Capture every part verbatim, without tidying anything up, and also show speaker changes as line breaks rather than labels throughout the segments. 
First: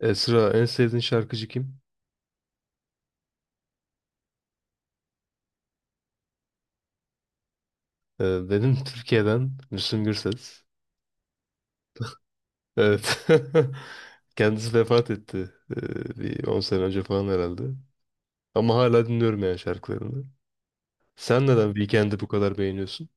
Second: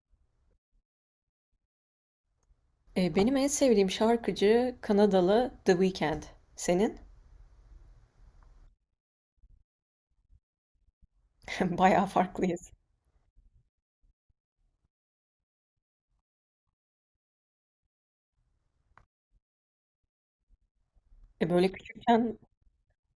E, sıra en sevdiğin şarkıcı kim?
Eee, benim en sevdiğim şarkıcı Kanadalı The Weeknd. Senin?
E, benim Türkiye'den Müslüm Gürses.
Bayağı farklıyız.
Evet. Kendisi vefat etti. E, bir on sene önce falan herhalde. Ama hala dinliyorum yani şarkılarını. Sen
E, böyle
neden Weekend'i bu
küçükken,
kadar beğeniyorsun?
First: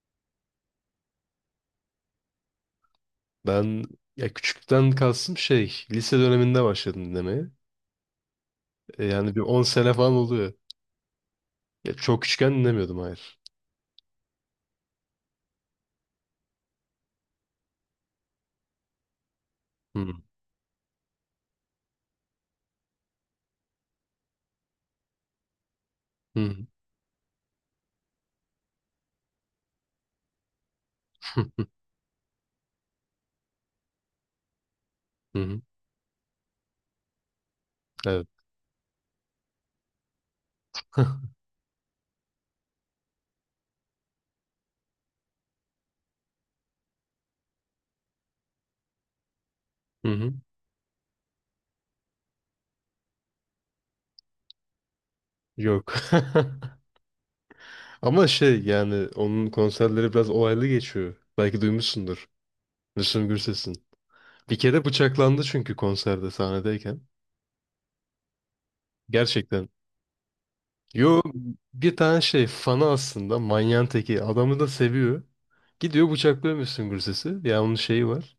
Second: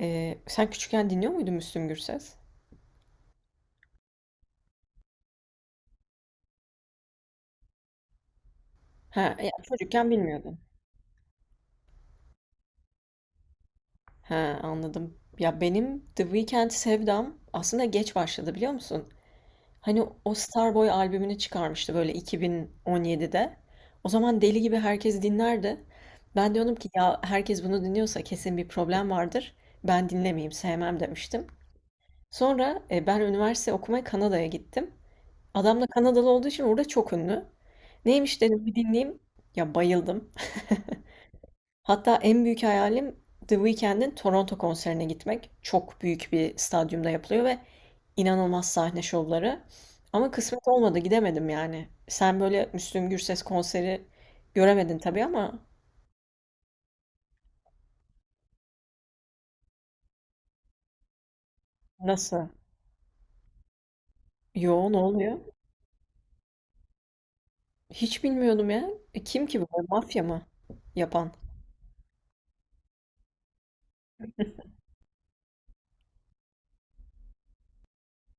eee, sen küçükken dinliyor muydun Müslüm Gürses?
Ben ya küçükten kalsın şey lise döneminde başladım dinlemeye. E, yani
Ha,
bir
e, ya
on sene
çocukken
falan oluyor.
bilmiyordum.
Ya, çok küçükken dinlemiyordum, hayır.
Ha, anladım. Ya benim The Weeknd sevdam aslında geç başladı, biliyor musun?
Hı
Hani
hı.
o Starboy albümünü çıkarmıştı böyle iki bin on yedide. O zaman deli gibi herkes dinlerdi. Ben diyordum ki ya herkes bunu dinliyorsa kesin bir problem vardır. Ben dinlemeyeyim, sevmem demiştim. Sonra, eee, ben üniversite okumaya Kanada'ya gittim.
Hı hı.
Adam da Kanadalı olduğu için orada çok ünlü.
Evet.
Neymiş dedim, bir dinleyeyim. Ya bayıldım. Hatta en büyük hayalim The Weeknd'in Toronto konserine gitmek. Çok büyük bir stadyumda yapılıyor ve inanılmaz sahne şovları.
Hı
Ama
hı.
kısmet olmadı, gidemedim yani. Sen böyle Müslüm Gürses konseri göremedin tabii ama
Yok. Ama şey yani onun konserleri biraz olaylı geçiyor. Belki duymuşsundur.
nasıl?
Müslüm Gürses'in. Bir kere
Yo, ne oluyor?
bıçaklandı çünkü konserde sahnedeyken.
Hiç bilmiyordum ya. E, kim ki bu?
Gerçekten.
Mafya mı
Yo,
yapan?
bir tane şey fanı aslında, manyağın teki. Adamı da seviyor. Gidiyor bıçaklıyor Müslüm Gürses'i. Ya onun şeyi var.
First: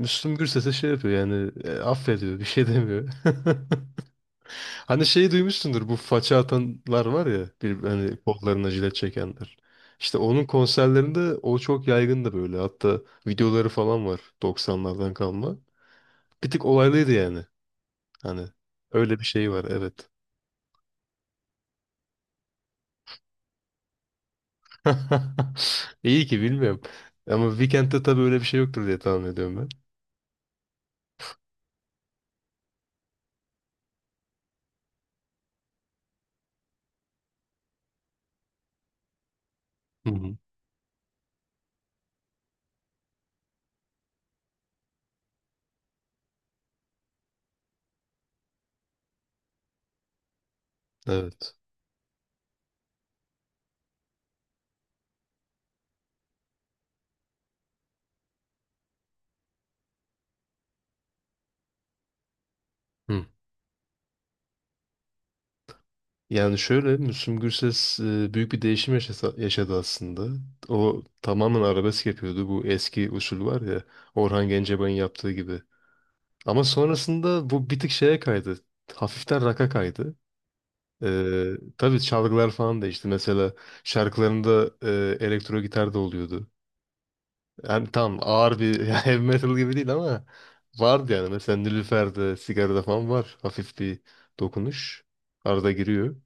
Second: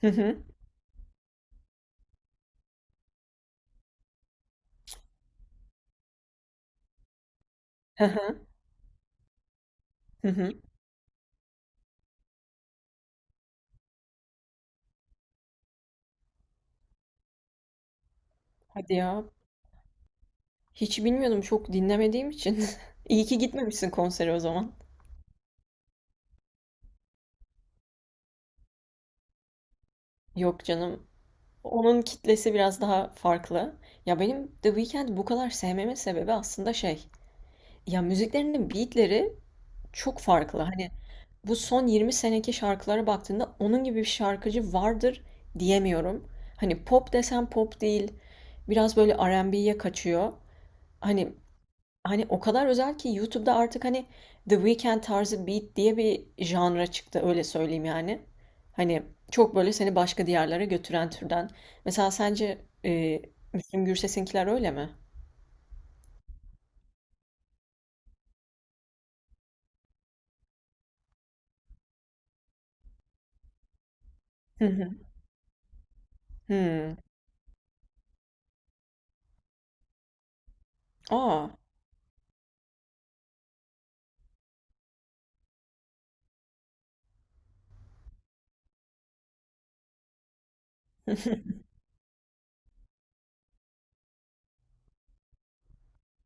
Hı hı.
Gürses'e şey yapıyor yani e, affediyor, bir şey demiyor. Hani şeyi duymuşsundur, bu faça atanlar var ya bir,
Hı
hani
hı.
kollarına jilet çekenler. İşte
Hı
onun
hı.
konserlerinde o çok yaygındı böyle. Hatta videoları falan var doksanlardan kalma. Bir tık olaylıydı yani. Hani
Hadi
öyle bir
ya.
şey var, evet.
Hiç bilmiyordum çok dinlemediğim için. İyi ki gitmemişsin konsere o zaman.
İyi ki bilmiyorum. Ama Weekend'de tabii öyle bir şey yoktur diye tahmin ediyorum ben.
Yok canım. Onun kitlesi biraz daha farklı. Ya benim The Weeknd'i bu kadar sevmemin sebebi aslında şey. Ya müziklerinin beatleri
Hı
çok
hı.
farklı. Hani bu son yirmi seneki şarkılara baktığında onun gibi bir şarkıcı vardır diyemiyorum. Hani pop desem pop değil. Biraz böyle R and B'ye kaçıyor. Hani
Evet.
Hani o kadar özel ki YouTube'da artık hani The Weeknd tarzı beat diye bir janra çıktı, öyle söyleyeyim yani. Hani çok böyle seni başka diyarlara götüren türden. Mesela sence e,
Hı.
Müslüm Gürses'inkiler öyle mi?
Yani şöyle, Müslüm Gürses e, büyük bir değişim yaşasa- yaşadı aslında. O tamamen arabesk yapıyordu. Bu eski usul var ya, Orhan
Hı hı.
Gencebay'ın yaptığı gibi. Ama
Hmm.
sonrasında bu bir tık şeye kaydı. Hafiften rock'a kaydı.
Aa.
Ee, tabii çalgılar falan değişti. Mesela şarkılarında e, elektro gitar da oluyordu. Yani tam ağır bir heavy metal gibi değil ama vardı yani. Mesela Nilüfer'de, Sigara'da falan var. Hafif bir dokunuş. Arada giriyor.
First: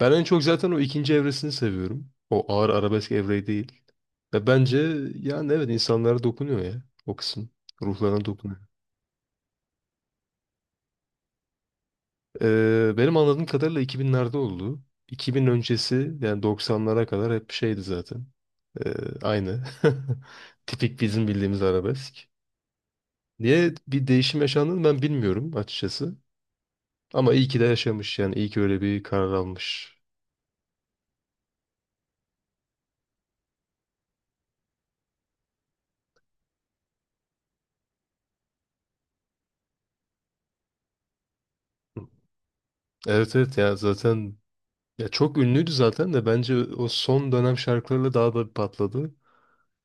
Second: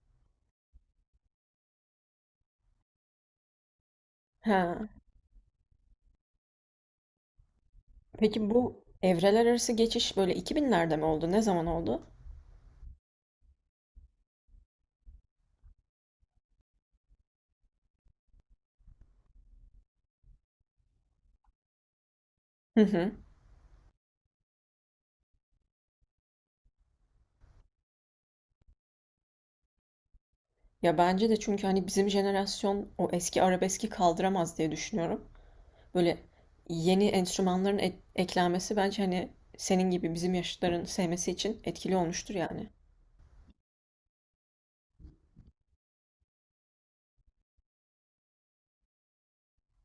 Ben en çok zaten o ikinci evresini seviyorum. O ağır arabesk evreyi değil. Ve bence
Ha.
yani evet, insanlara dokunuyor ya o kısım. Ruhlarına
Peki
dokunuyor.
bu evreler arası geçiş böyle iki binlerde mi oldu? Ne zaman oldu?
Ee, benim anladığım kadarıyla iki binlerde oldu. iki bin öncesi yani doksanlara kadar hep şeydi zaten. Ee, Aynı. Tipik bizim bildiğimiz arabesk.
Hı hı.
Niye bir değişim yaşandığını ben bilmiyorum açıkçası. Ama iyi ki de yaşamış yani, iyi ki öyle bir karar almış.
Ya bence de, çünkü hani bizim jenerasyon o eski arabeski kaldıramaz diye düşünüyorum. Böyle yeni enstrümanların ek- eklenmesi bence hani senin gibi bizim yaşıtların sevmesi için etkili olmuştur yani.
Evet, evet, ya zaten. Ya çok ünlüydü zaten de bence o son dönem şarkılarıyla daha da bir patladı.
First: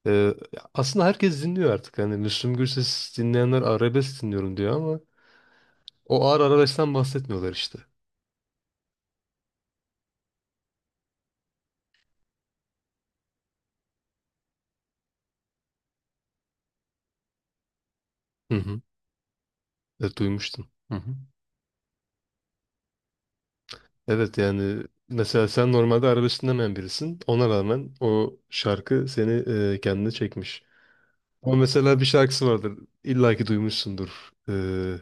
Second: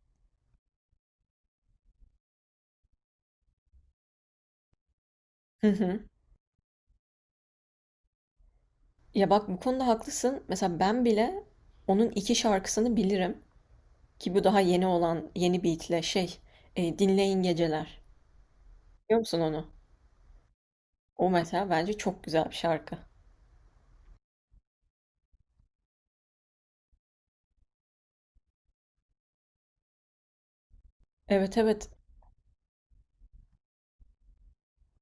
Ee, Ya aslında herkes dinliyor artık. Hani Müslüm Gürses dinleyenler arabesk dinliyorum diyor ama
Hı hı.
o ağır arabeskten bahsetmiyorlar işte.
Ya bak, bu konuda haklısın. Mesela ben bile onun iki şarkısını bilirim ki bu daha yeni olan, yeni beatle, şey, e, Dinleyin Geceler.
Hı hı.
Biliyor musun onu?
Evet, duymuştum. Hı hı.
O mesela bence çok güzel bir şarkı.
Evet yani mesela sen normalde arabesk dinlemeyen birisin. Ona rağmen o şarkı seni e, kendine çekmiş. Ama
Evet, evet.
mesela bir şarkısı vardır. İlla ki duymuşsundur. Ee,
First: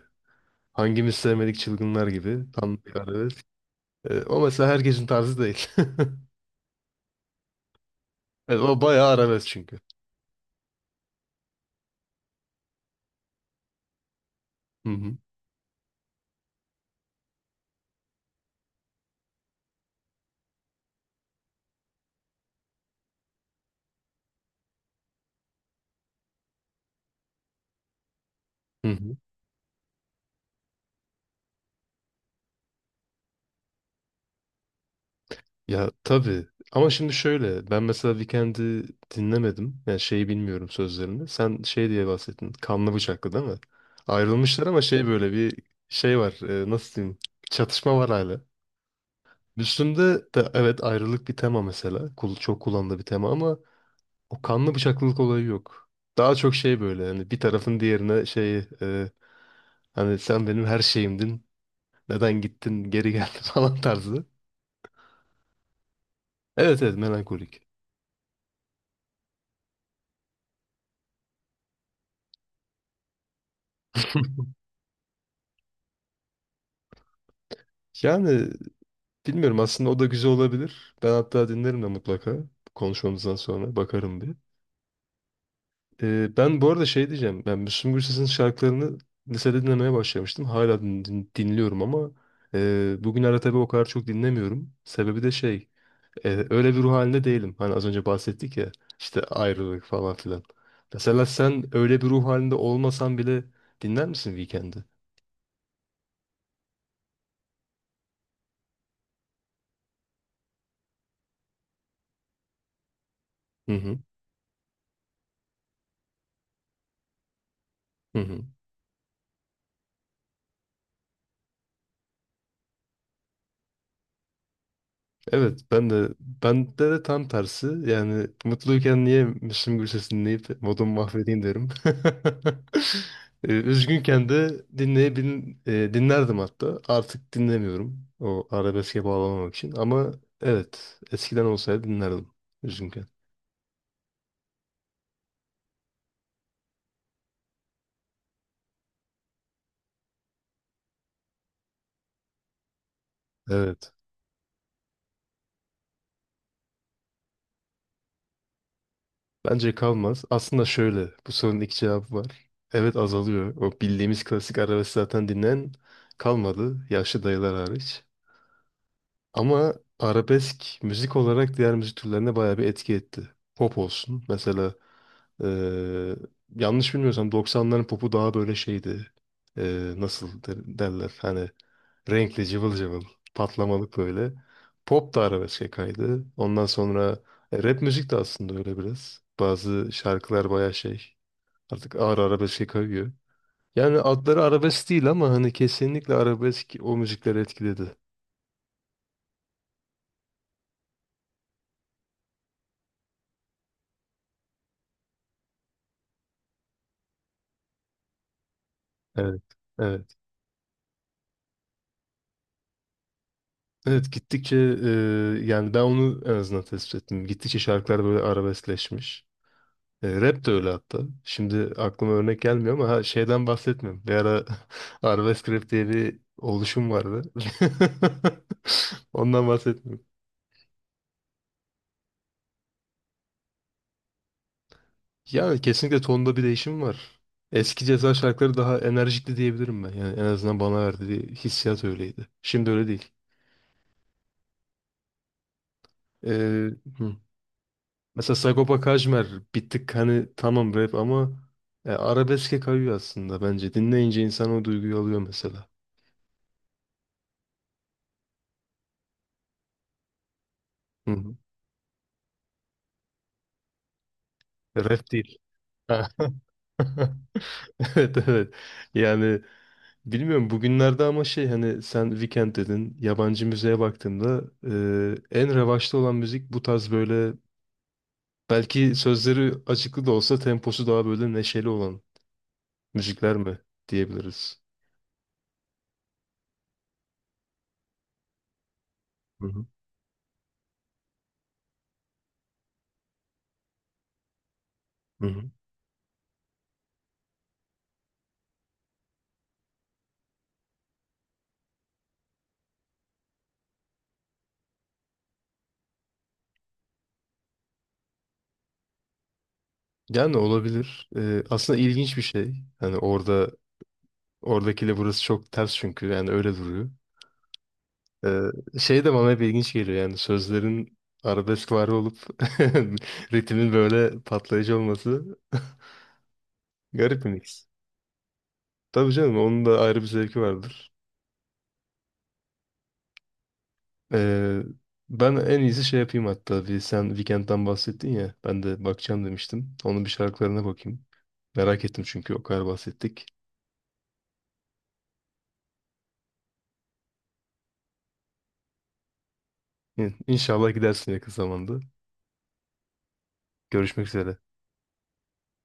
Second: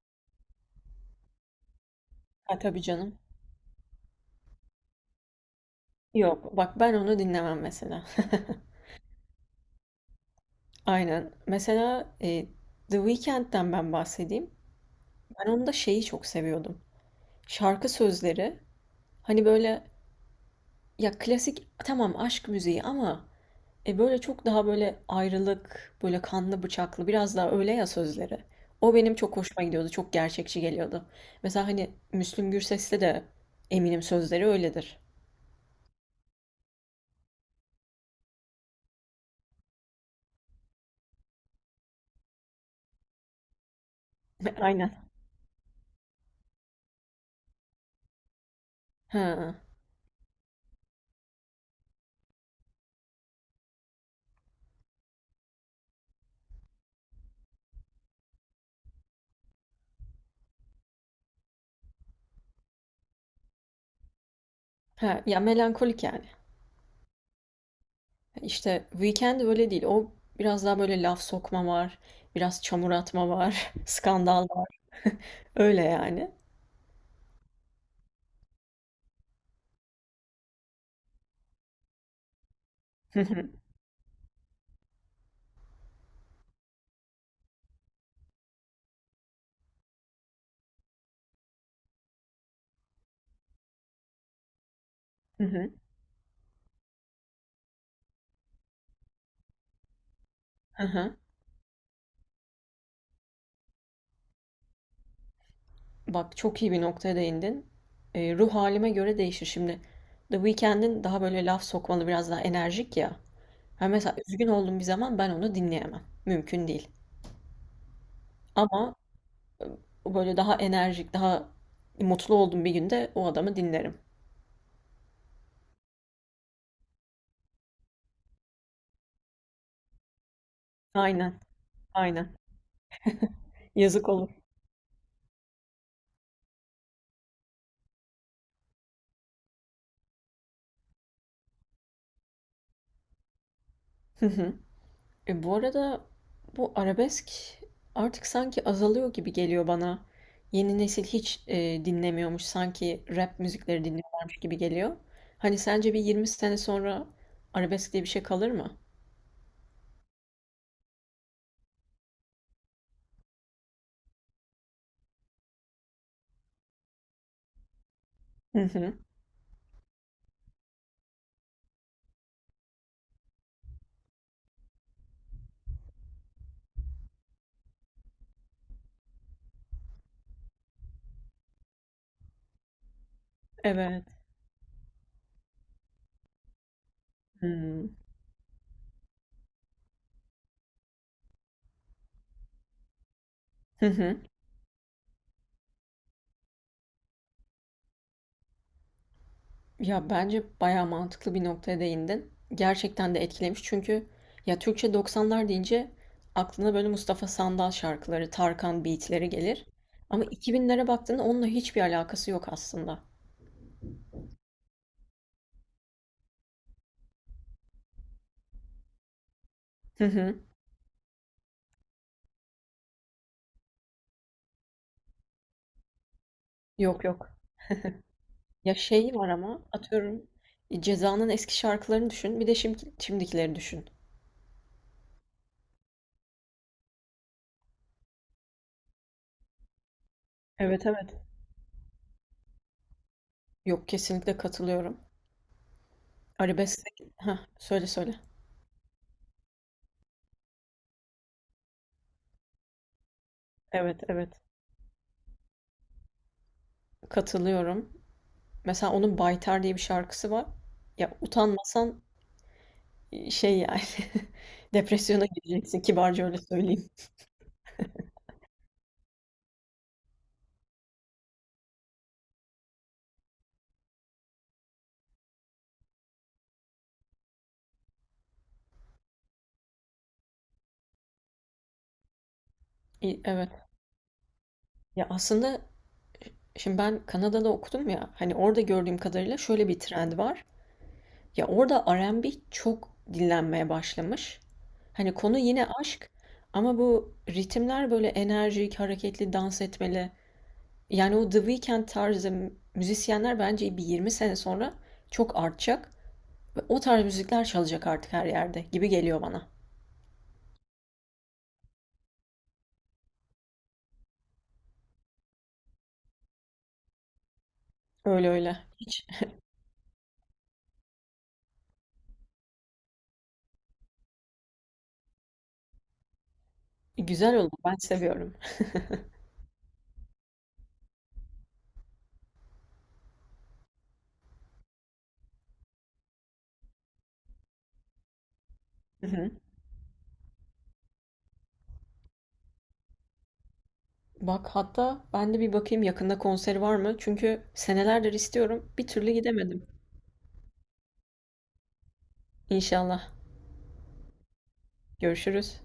Hangimiz sevmedik çılgınlar gibi.
Ha
Tam
tabii
bir
canım.
arabesk. Ee, o mesela herkesin tarzı değil.
Yok bak, ben onu dinlemem mesela.
Evet, o bayağı arabesk çünkü.
Aynen. Mesela, e, The Weeknd'den ben bahsedeyim.
Hı hı.
Ben onda şeyi çok seviyordum. Şarkı sözleri hani böyle, ya klasik tamam aşk müziği ama e böyle çok daha böyle ayrılık, böyle kanlı bıçaklı, biraz daha öyle ya sözleri.
Hı
O benim
hı.
çok hoşuma gidiyordu. Çok gerçekçi geliyordu. Mesela hani Müslüm Gürses'te de eminim sözleri öyledir.
Ya tabii. Ama şimdi şöyle. Ben mesela Weekend'i dinlemedim. Yani şeyi bilmiyorum, sözlerini. Sen şey diye bahsettin. Kanlı bıçaklı değil mi? Ayrılmışlar ama
Aynen.
şey böyle bir şey var. E, nasıl diyeyim? Çatışma var hala.
Ha.
Müslüm'de de evet, ayrılık bir tema mesela. Kul- Çok kullanılan bir tema ama o kanlı bıçaklılık olayı yok. Daha çok şey böyle hani bir tarafın diğerine şey e, hani sen benim her şeyimdin. Neden gittin, geri geldin falan tarzı.
Ha, ya melankolik yani.
Evet, evet, melankolik.
İşte Weekend öyle değil. O biraz daha böyle laf sokma var, biraz çamur atma var, skandal var. Öyle yani.
Yani bilmiyorum aslında, o da güzel olabilir. Ben hatta dinlerim de mutlaka.
Hı
Konuşmamızdan
hı.
sonra bakarım bir. Ee, ben bu arada şey diyeceğim. Ben Müslüm Gürses'in şarkılarını lisede dinlemeye başlamıştım. Hala din- din- dinliyorum ama e, bugünlerde tabii o kadar çok dinlemiyorum. Sebebi de şey.
Hı.
E, öyle bir ruh halinde değilim. Hani az önce bahsettik ya, işte ayrılık falan filan. Mesela sen öyle bir ruh halinde olmasan bile dinler misin Weekend'i?
Bak, çok iyi bir noktaya değindin. Eee, ruh halime göre değişir. Şimdi The Weeknd'in daha böyle laf sokmalı, biraz daha enerjik ya.
Hı
Ha
hı.
mesela üzgün olduğum bir zaman ben onu dinleyemem. Mümkün değil.
Hı hı.
Ama o böyle daha enerjik, daha mutlu olduğum bir günde o adamı dinlerim.
Evet, ben de, bende de tam tersi yani mutluyken niye Müslüm Gürses dinleyip modumu
Aynen,
mahvedeyim derim.
aynen.
Ee,
Yazık
Üzgünken
olur.
de dinleyebil e, dinlerdim hatta, artık dinlemiyorum o arabeske bağlamamak için ama evet, eskiden olsaydı dinlerdim üzgünken.
E, bu arada bu arabesk artık sanki azalıyor gibi geliyor bana. Yeni nesil hiç e, dinlemiyormuş. Sanki rap müzikleri
Evet,
dinliyorlarmış gibi geliyor. Hani sence bir yirmi sene sonra arabesk diye bir şey kalır mı?
bence kalmaz aslında, şöyle, bu sorunun iki cevabı var. Evet, azalıyor, o bildiğimiz klasik arabesk zaten dinleyen kalmadı, yaşlı dayılar hariç.
Hı hı.
Ama arabesk müzik olarak diğer müzik türlerine bayağı bir etki etti. Pop olsun. Mesela eee, yanlış bilmiyorsam doksanların popu daha böyle şeydi. Eee, nasıl der- derler, hani renkli, cıvıl cıvıl, patlamalık
Evet.
böyle. Pop da arabeske kaydı. Ondan sonra e, rap
Hmm.
müzik de aslında öyle biraz. Bazı şarkılar bayağı şey, artık ağır arabeske kayıyor.
Hı
Yani
hı.
adları arabesk değil ama hani kesinlikle arabesk o müzikleri etkiledi.
Ya bence bayağı mantıklı bir noktaya değindin. Gerçekten de etkilemiş, çünkü ya Türkçe doksanlar deyince aklına böyle Mustafa Sandal şarkıları, Tarkan beatleri
Evet.
gelir.
Evet.
Ama iki binlere baktığında onunla hiçbir alakası yok aslında.
Evet, gittikçe e, yani ben onu en azından tespit ettim. Gittikçe şarkılar böyle arabeskleşmiş.
Hı
E,
hı.
rap de öyle hatta. Şimdi aklıma örnek gelmiyor ama ha, şeyden bahsetmiyorum. Bir ara arabesk rap diye bir oluşum
Yok,
vardı.
yok. Ya şey var
Ondan
ama
bahsetmiyorum.
atıyorum, e, Ceza'nın eski şarkılarını düşün. Bir de şimdi, şimdikileri düşün.
Yani kesinlikle tonda bir değişim var. Eski Ceza şarkıları daha enerjikti diyebilirim ben. Yani en azından bana
Evet,
verdiği
evet.
hissiyat öyleydi. Şimdi öyle değil.
Yok, kesinlikle katılıyorum.
E,
Arabesk.
hı.
Ha söyle, söyle.
Mesela Sagopa Kajmer bir tık hani tamam rap ama e, arabeske kayıyor aslında bence.
Evet,
Dinleyince
evet.
insan o duyguyu alıyor mesela.
Katılıyorum. Mesela onun Baytar diye bir şarkısı var.
Hı
Ya
hı.
utanmasan, e, şey yani,
Rap
depresyona
değil.
gireceksin,
Ha.
kibarca öyle söyleyeyim.
Evet, evet. Yani bilmiyorum bugünlerde ama şey hani sen Weekend dedin. Yabancı müziğe baktığımda e, en revaçta olan müzik bu tarz böyle, belki sözleri açıklı da olsa temposu daha böyle neşeli olan
İ-
müzikler
Evet.
mi diyebiliriz?
Ya aslında şimdi ben Kanada'da okudum ya, hani orada gördüğüm kadarıyla
Hı hı.
şöyle bir trend var. Ya orada R and B çok dinlenmeye başlamış. Hani
Hı
konu
hı.
yine aşk ama bu ritimler böyle enerjik, hareketli, dans etmeli. Yani o The Weeknd tarzı müzisyenler bence bir yirmi sene sonra çok artacak ve o tarz müzikler çalacak artık her yerde gibi geliyor bana.
Yani olabilir. Ee, aslında ilginç bir şey. Hani orada oradakiyle burası çok ters çünkü yani öyle duruyor.
Öyle
Ee,
öyle.
şey
Hiç
de bana hep ilginç geliyor yani sözlerin arabesk var olup ritmin böyle patlayıcı olması garip bir
güzel oldu.
mix.
Ben seviyorum.
Tabii canım, onun da ayrı bir zevki vardır. Ee, Ben en iyisi şey yapayım, hatta bir sen Weekend'den bahsettin ya, ben de
Hı
bakacağım
hı.
demiştim. Onun bir şarkılarına bakayım. Merak ettim çünkü o kadar bahsettik.
Bak hatta ben de bir bakayım, yakında konseri var mı? Çünkü senelerdir istiyorum. Bir türlü gidemedim.
İn- İnşallah gidersin yakın zamanda.
İnşallah.
Görüşmek üzere.
Görüşürüz.